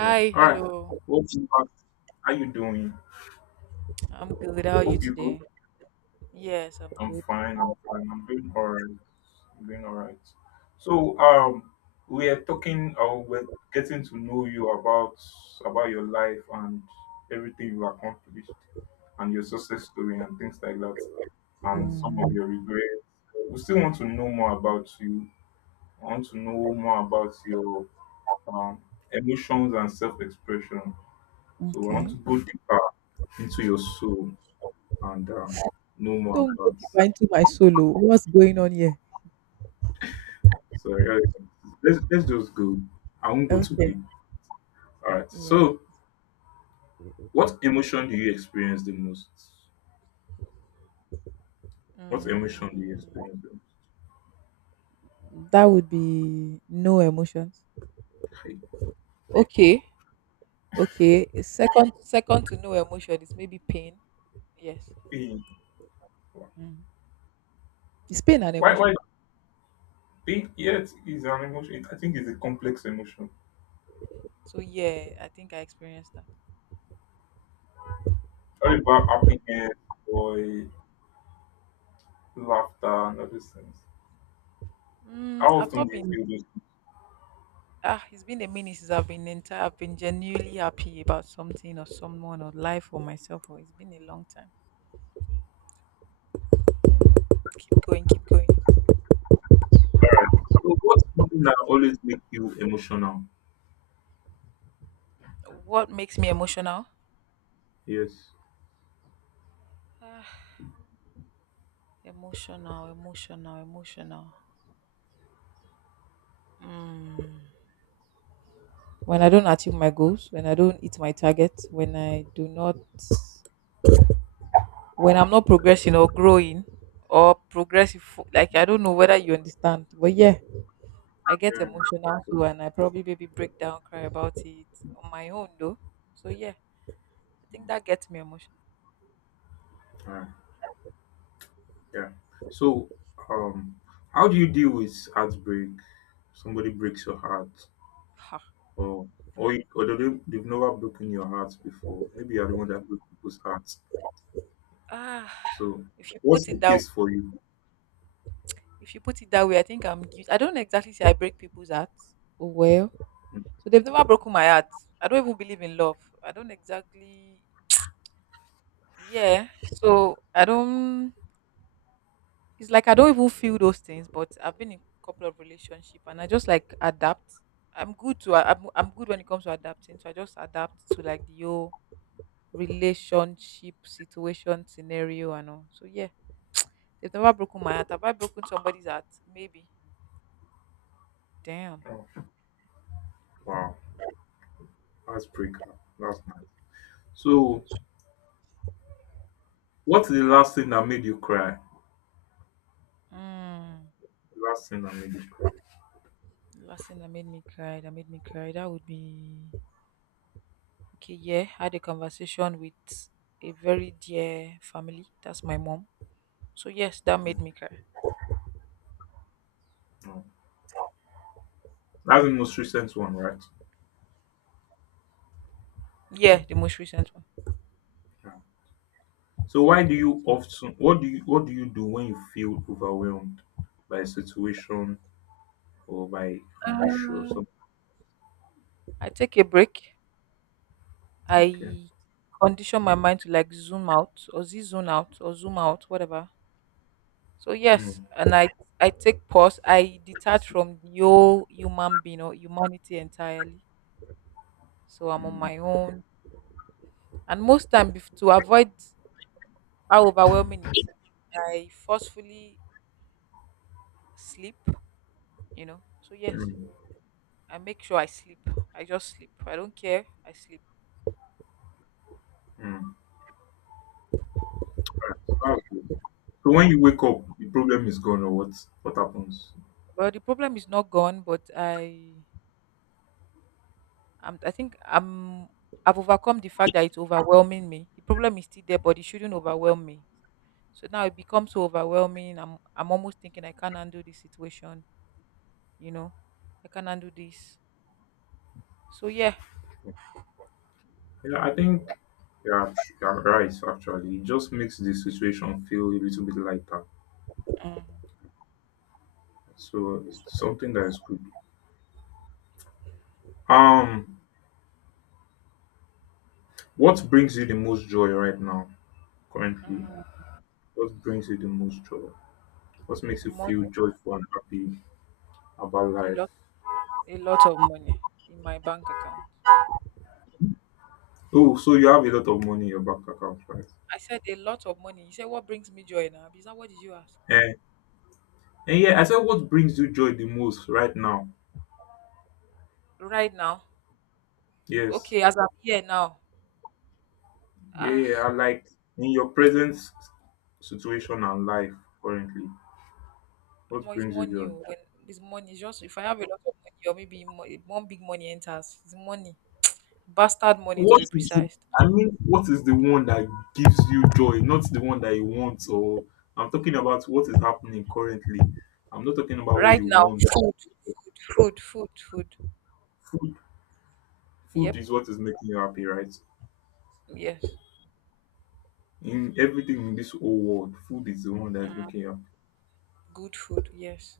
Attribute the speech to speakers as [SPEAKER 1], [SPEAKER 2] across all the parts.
[SPEAKER 1] Yeah. All right.
[SPEAKER 2] hello.
[SPEAKER 1] What's up? How you doing?
[SPEAKER 2] I'm good. How are you
[SPEAKER 1] Hope you're good.
[SPEAKER 2] today? Yes, I'm
[SPEAKER 1] I'm
[SPEAKER 2] good.
[SPEAKER 1] fine. I'm fine. I'm doing all right. I'm doing all right. So we are talking. We're getting to know you about your life and everything you accomplished, and your success story and things like that, and some of
[SPEAKER 2] Mhm.
[SPEAKER 1] your regrets. We still want to know more about you. I want to know more about your um, emotions and self-expression. So I want to
[SPEAKER 2] Okay.
[SPEAKER 1] go deeper into your soul and know more
[SPEAKER 2] Don't go
[SPEAKER 1] about.
[SPEAKER 2] deep into my solo. What's going on here?
[SPEAKER 1] So let's just go. I won't go too
[SPEAKER 2] Okay.
[SPEAKER 1] deep. All right.
[SPEAKER 2] Yeah.
[SPEAKER 1] So what emotion do you experience the most?
[SPEAKER 2] Mm,
[SPEAKER 1] What emotion do you experience the most?
[SPEAKER 2] That would be no emotions. Okay, okay. Second to no emotion is maybe pain. Yes.
[SPEAKER 1] Pain.
[SPEAKER 2] Mm. It's pain and
[SPEAKER 1] Why
[SPEAKER 2] emotion.
[SPEAKER 1] pain? Yet is an emotion. I think it's a complex emotion.
[SPEAKER 2] So yeah, I think I experienced that.
[SPEAKER 1] Sorry about happiness, joy, laughter, and all these things. How
[SPEAKER 2] I've
[SPEAKER 1] often
[SPEAKER 2] not
[SPEAKER 1] do you
[SPEAKER 2] been.
[SPEAKER 1] feel those?
[SPEAKER 2] It's been a minute since I've been genuinely happy about something or someone or life or myself. Or it's been a long time.
[SPEAKER 1] Things?
[SPEAKER 2] Keep going, keep going.
[SPEAKER 1] All right. So what's something that always makes you emotional?
[SPEAKER 2] What makes me emotional?
[SPEAKER 1] Yes.
[SPEAKER 2] Ah, emotional, emotional, emotional. Mm. When I don't achieve my goals, when I don't hit my target, when I'm not progressing or growing or progressive, like I don't know whether you understand, but yeah, I get
[SPEAKER 1] Yeah,
[SPEAKER 2] emotional
[SPEAKER 1] yeah.
[SPEAKER 2] too, and I probably maybe break down, cry about it on my own though. So yeah. I think that gets me emotional.
[SPEAKER 1] Uh, yeah. So, um, how do you deal with heartbreak? Somebody breaks your heart,
[SPEAKER 2] Ha.
[SPEAKER 1] or or they've never broken your heart before. Maybe you're the one that broke people's hearts.
[SPEAKER 2] Ah,
[SPEAKER 1] So,
[SPEAKER 2] if you
[SPEAKER 1] what's
[SPEAKER 2] put
[SPEAKER 1] the
[SPEAKER 2] it that way,
[SPEAKER 1] case for you?
[SPEAKER 2] if you put it that way, I think I don't exactly say I break people's hearts. Oh well,
[SPEAKER 1] Mm.
[SPEAKER 2] so they've never broken my heart. I don't even believe in love. I don't exactly. Yeah, so I don't. It's like I don't even feel those things. But I've been in a couple of relationship, and I just like adapt. I'm good to. I'm good when it comes to adapting. So I just adapt to like the whole relationship situation scenario and all. So yeah. They've never broken my heart. Have I broken somebody's heart? Maybe. Damn.
[SPEAKER 1] Oh, wow, heartbreaker. That's nice. So, what's the last thing that made you cry?
[SPEAKER 2] Mm.
[SPEAKER 1] The last thing that made you cry.
[SPEAKER 2] The last thing that made me cry, that would be okay. Yeah, I had a conversation with a very dear family. That's my mom. So yes, that
[SPEAKER 1] Yeah.
[SPEAKER 2] made me cry.
[SPEAKER 1] Oh. That's the most recent one, right?
[SPEAKER 2] Yeah, the most recent one.
[SPEAKER 1] Yeah. So why do you often what do you do when you feel overwhelmed by a situation or by an
[SPEAKER 2] Uh,
[SPEAKER 1] issue or something?
[SPEAKER 2] I take a break.
[SPEAKER 1] Okay.
[SPEAKER 2] I condition my mind to like zoom out or z zone out or zoom out, whatever. So yes,
[SPEAKER 1] Mm,
[SPEAKER 2] and I take pause. I detach from the whole human being or humanity entirely. So I'm on
[SPEAKER 1] mm,
[SPEAKER 2] my own. And most time to avoid how overwhelming it is, I forcefully sleep, you know. So yes,
[SPEAKER 1] mm,
[SPEAKER 2] I make sure I sleep. I just sleep. I don't care. I sleep.
[SPEAKER 1] mm. Alright, so that's good. So when you wake up, the problem is gone or what happens?
[SPEAKER 2] Well, the problem is not gone, but I think I've overcome the fact that it's overwhelming me. The problem is still there, but it shouldn't overwhelm me. So now it becomes so overwhelming. I'm almost thinking I can't handle this situation, you know. I can't handle this. So yeah.
[SPEAKER 1] Yeah, I think you're right actually. It just makes the situation feel a little bit lighter.
[SPEAKER 2] Mm,
[SPEAKER 1] So it's something that is good. Um what brings you the most joy right now currently?
[SPEAKER 2] mm,
[SPEAKER 1] What brings you the most joy? What makes you
[SPEAKER 2] Money.
[SPEAKER 1] feel joyful and happy about
[SPEAKER 2] A
[SPEAKER 1] life?
[SPEAKER 2] lot a lot of money in my bank account.
[SPEAKER 1] Oh, so you have a lot of money in your bank account, right?
[SPEAKER 2] I said a lot of money. You said what brings me joy now? Is that what did you ask?
[SPEAKER 1] And, and yeah, I said what brings you joy the most right now?
[SPEAKER 2] Right now.
[SPEAKER 1] Yes.
[SPEAKER 2] Okay, as I'm here now.
[SPEAKER 1] Yeah, yeah.
[SPEAKER 2] Ah,
[SPEAKER 1] I Like in your situation and life currently, what
[SPEAKER 2] More is
[SPEAKER 1] brings you
[SPEAKER 2] money.
[SPEAKER 1] joy?
[SPEAKER 2] Oh, when it's money, it's just if I have a lot of money or maybe one big money enters, it's money. Bastard money to
[SPEAKER 1] What
[SPEAKER 2] be
[SPEAKER 1] is it?
[SPEAKER 2] precise.
[SPEAKER 1] I mean, what is the one that gives you joy, not the one that you want? Or I'm talking about what is happening currently. I'm not talking about what
[SPEAKER 2] Right
[SPEAKER 1] you
[SPEAKER 2] now,
[SPEAKER 1] want.
[SPEAKER 2] food, food, food, food.
[SPEAKER 1] Food, food
[SPEAKER 2] Yep,
[SPEAKER 1] is what is making you happy, right?
[SPEAKER 2] yes.
[SPEAKER 1] In everything in this whole world, food is the one that's making you happy.
[SPEAKER 2] Good food, yes.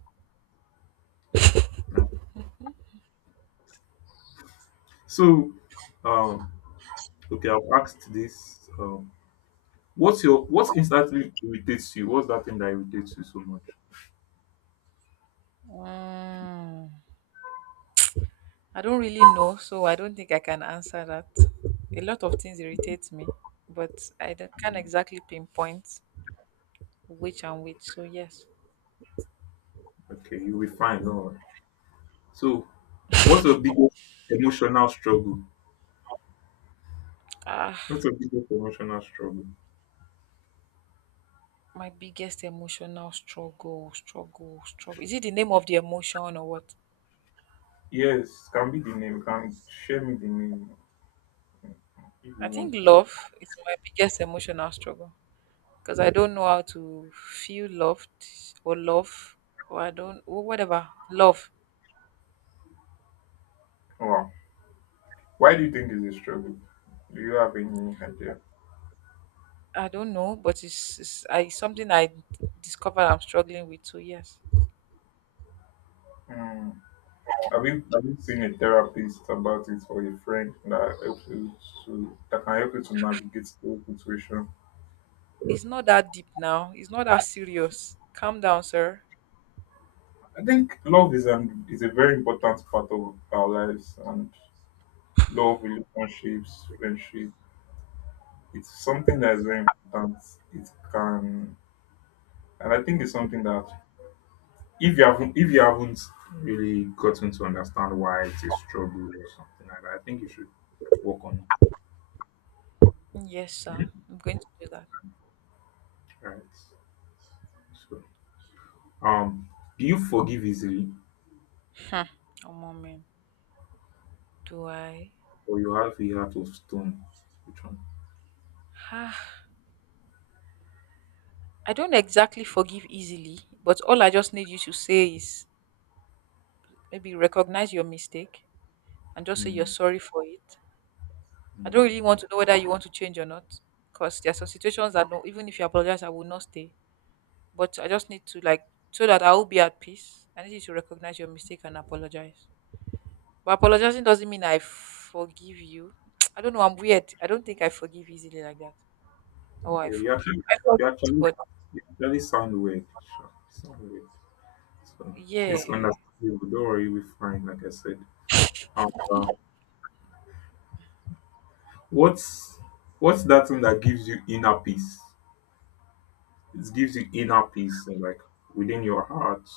[SPEAKER 1] Right. So, um, okay, I've asked this. What instantly irritates you? What's that thing that irritates you so much?
[SPEAKER 2] Mm. I don't really know, so I don't think I can answer that. A lot of things irritate me, but I don't- can't
[SPEAKER 1] Mm,
[SPEAKER 2] exactly pinpoint which and which. So yes.
[SPEAKER 1] Okay, you'll be fine. Do So, what's your biggest emotional struggle?
[SPEAKER 2] Ah,
[SPEAKER 1] What's your biggest emotional struggle?
[SPEAKER 2] my biggest emotional struggle. Is it the name of the emotion or what?
[SPEAKER 1] Yes, can be the name. Can share me the name if you
[SPEAKER 2] I think
[SPEAKER 1] want.
[SPEAKER 2] love is my biggest emotional struggle because I don't know how to feel loved or love or I don't or whatever love.
[SPEAKER 1] Wow. Why do you think it's a struggle? Do you have any idea?
[SPEAKER 2] I don't know, but it's I it's something I discovered I'm struggling with. So yes.
[SPEAKER 1] Hmm. Have you seen a therapist about it or a friend that helps you to that can help you to navigate the whole situation?
[SPEAKER 2] It's not that deep now. It's not that serious. Calm down, sir.
[SPEAKER 1] I think love is an is a very important part of our lives and love, relationships, friendship. It's something that is very important. It can and I think it's something that if you haven't really gotten to understand why it's a struggle or something like that, I think you should work on it.
[SPEAKER 2] Yes, sir. I'm going to do that.
[SPEAKER 1] Right. So um do you forgive easily?
[SPEAKER 2] Hmm. Oh, moment. Do I?
[SPEAKER 1] Or you have a heart of stone. Which one?
[SPEAKER 2] Ah, I don't exactly forgive easily, but all I just need you to say is maybe recognize your mistake and just say you're
[SPEAKER 1] Mm,
[SPEAKER 2] sorry for it. I don't really
[SPEAKER 1] mm.
[SPEAKER 2] want to know whether you want to change or not, because there are some situations that no, even if you apologize, I will not stay. But I just need to like so that I will be at peace. I need you to recognize your mistake and apologize. But apologizing doesn't mean I forgive you. I don't know. I'm weird. I don't think I forgive easily like that. Oh, I
[SPEAKER 1] Yeah, you
[SPEAKER 2] forgive.
[SPEAKER 1] actually,
[SPEAKER 2] I
[SPEAKER 1] you
[SPEAKER 2] forgive,
[SPEAKER 1] actually,
[SPEAKER 2] but
[SPEAKER 1] you actually sound weird. Sure, you sound weird. So
[SPEAKER 2] yeah,
[SPEAKER 1] it's understandable. Don't worry, you'll be fine. Like I said. And what's what's that thing that gives you inner peace? It gives you inner peace, and like within your heart,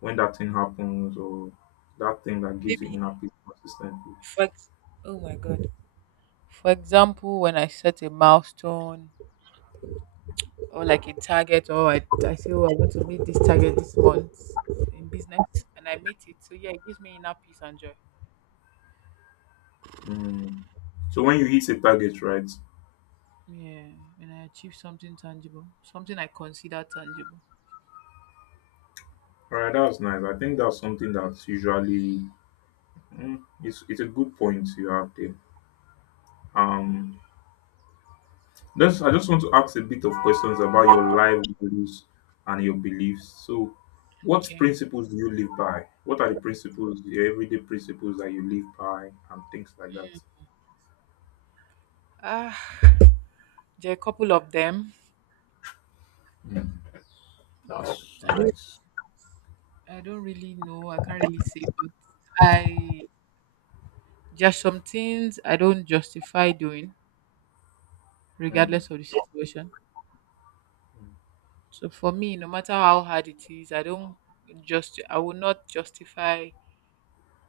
[SPEAKER 1] when that thing happens, or that thing that gives you
[SPEAKER 2] maybe.
[SPEAKER 1] inner peace consistently.
[SPEAKER 2] For ex- oh my god. For example, when I set a milestone or like a target, or I say, oh, I'm going to meet this target this month in business, and I meet it. So yeah, it gives me inner peace and joy.
[SPEAKER 1] Mm. So when you hit a target, right?
[SPEAKER 2] Yeah, when I achieve something tangible, something I consider tangible.
[SPEAKER 1] All right, that's nice. I think that's something that's usually, it's a good point you have there. Um, just I just want to ask a bit of questions about your life values and your beliefs. So, what
[SPEAKER 2] Okay.
[SPEAKER 1] principles do you live by? What are the principles, the everyday principles that you live by, and things like that?
[SPEAKER 2] Ah, there are a couple of them. I don't I don't really know. I can't really say, but I just some things I don't justify doing,
[SPEAKER 1] Mm,
[SPEAKER 2] regardless of the situation.
[SPEAKER 1] mm,
[SPEAKER 2] So for me, no matter how hard it is, I will not justify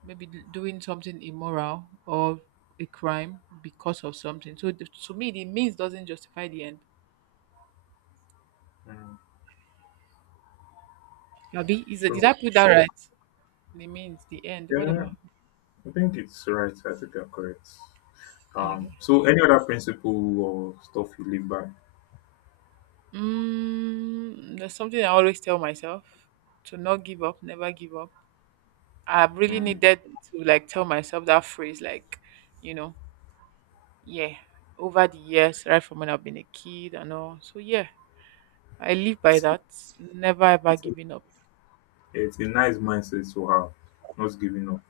[SPEAKER 2] maybe doing something immoral or a crime because of something. So to me, the means doesn't justify the end.
[SPEAKER 1] mm.
[SPEAKER 2] Abi, is it, did
[SPEAKER 1] Sure.
[SPEAKER 2] I put that right? The means, the end,
[SPEAKER 1] Yeah,
[SPEAKER 2] whatever.
[SPEAKER 1] I think it's right. I think you're correct.
[SPEAKER 2] Okay.
[SPEAKER 1] So any other principle or stuff you live by?
[SPEAKER 2] There's something I always tell myself to not give up, never give up. I really
[SPEAKER 1] Mm.
[SPEAKER 2] needed to like tell myself that phrase, like, you know, yeah, over the years, right from when I've been a kid and all. So yeah, I live by
[SPEAKER 1] It's,
[SPEAKER 2] that. Never ever
[SPEAKER 1] it's a
[SPEAKER 2] giving up.
[SPEAKER 1] It's a nice mindset to have, not giving up.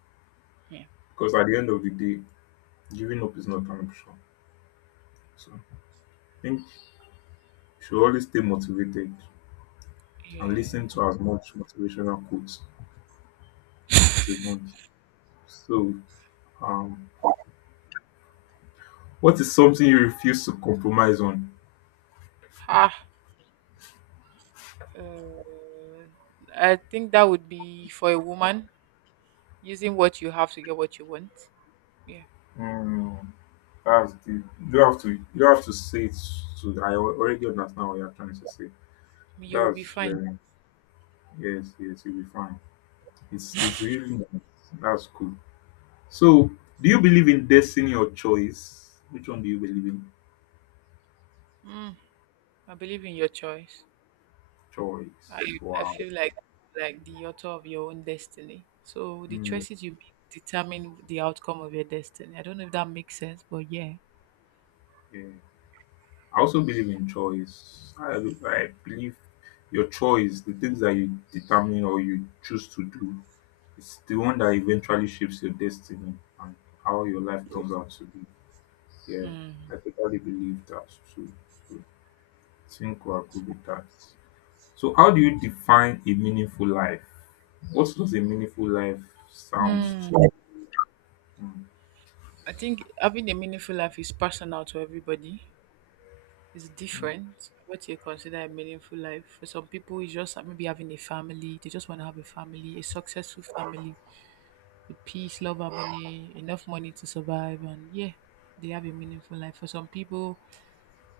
[SPEAKER 2] Yeah.
[SPEAKER 1] Because at the end of the day, giving up is not an option. So I think you should always stay motivated and
[SPEAKER 2] Yeah.
[SPEAKER 1] listen to as much motivational quotes as you want. So, um, what is something you refuse to compromise on?
[SPEAKER 2] Ah. Uh, I think that would be for a woman using what you have to get what you want. Yeah.
[SPEAKER 1] Hmm, that's the you don't have to say it. I already understand what you're trying to say.
[SPEAKER 2] You'll be
[SPEAKER 1] That's
[SPEAKER 2] fine.
[SPEAKER 1] very yes, yes, you'll be fine. It's really nice. That's cool. So, do you believe in destiny or choice? Which one do you believe in?
[SPEAKER 2] Mm, I believe in your choice. I,
[SPEAKER 1] Choice.
[SPEAKER 2] I
[SPEAKER 1] Wow.
[SPEAKER 2] feel like the author of your own destiny. So the
[SPEAKER 1] Mm,
[SPEAKER 2] choices you make determine the outcome of your destiny. I don't know if that makes sense, but yeah.
[SPEAKER 1] yeah. I also believe in choice. I believe your choice, the things that you determine or you choose to do, it's the one that eventually shapes your destiny and how your life turns out to be. Yeah, I totally believe that too. So, I think we agree with that. So, how do you define a meaningful life? What does a meaningful life sound to?
[SPEAKER 2] Hmm.
[SPEAKER 1] Hmm.
[SPEAKER 2] I think having a meaningful life is personal to everybody. It's different. What you consider a meaningful life, for some people it's just maybe having a family. They just want to have a family, a successful family with peace, love, harmony, enough money to survive, and yeah, they have a meaningful life. For some people,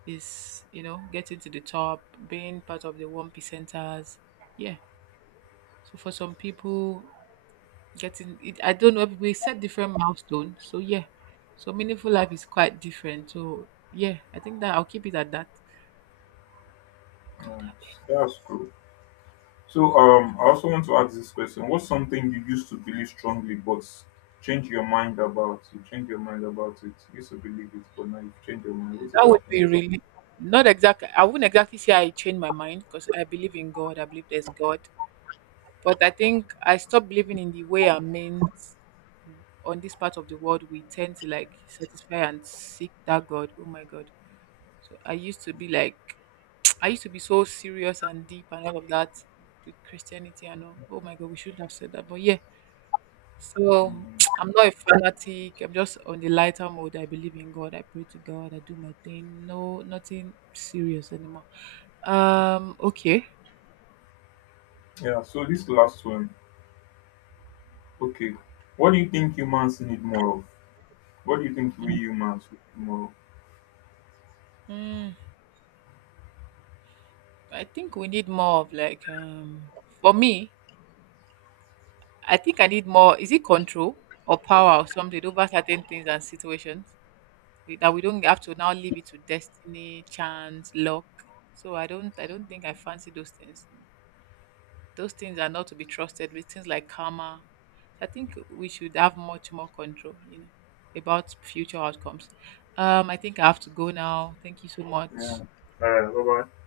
[SPEAKER 2] is you know getting to the top, being part of the one percenters. Yeah. So for some people getting it, I don't know, we set different milestones. So yeah, so meaningful life is quite different. So yeah, I think that I'll keep it at that. God,
[SPEAKER 1] Right.
[SPEAKER 2] I beg.
[SPEAKER 1] That's cool. So I also want to ask this question: What's something you used to believe strongly, but change your mind about? You change your mind about it. You used to believe it, but now you change your mind. What
[SPEAKER 2] That
[SPEAKER 1] is
[SPEAKER 2] would
[SPEAKER 1] that thing?
[SPEAKER 2] be really not exactly. I wouldn't exactly say I changed my mind because I believe in God. I believe there's God, but I think I stopped believing in the way I meant. On this part of the world we tend to like satisfy and seek that god. Oh my god. So I used to be like, I used to be so serious and deep and all of that with Christianity and all. Oh my God, we shouldn't have said that. But yeah, so
[SPEAKER 1] Hmm.
[SPEAKER 2] I'm not a fanatic. I'm just on the lighter mode. I believe in God. I pray to God. I do my thing. No, nothing serious anymore. Okay.
[SPEAKER 1] Yeah. So this last one. Okay. What do you think humans need more of? What do you think we humans need more of?
[SPEAKER 2] Mm, I think we need more of like, for me, I think I need more. Is it control or power or something over certain things and situations? That we don't have to now leave it to destiny, chance, luck. So I don't think I fancy those things. Those things are not to be trusted, with things like karma. So I think we should have much more control, you know, about future outcomes. I think I have to go now. Thank you so
[SPEAKER 1] Yeah.
[SPEAKER 2] much.
[SPEAKER 1] All right. Bye bye.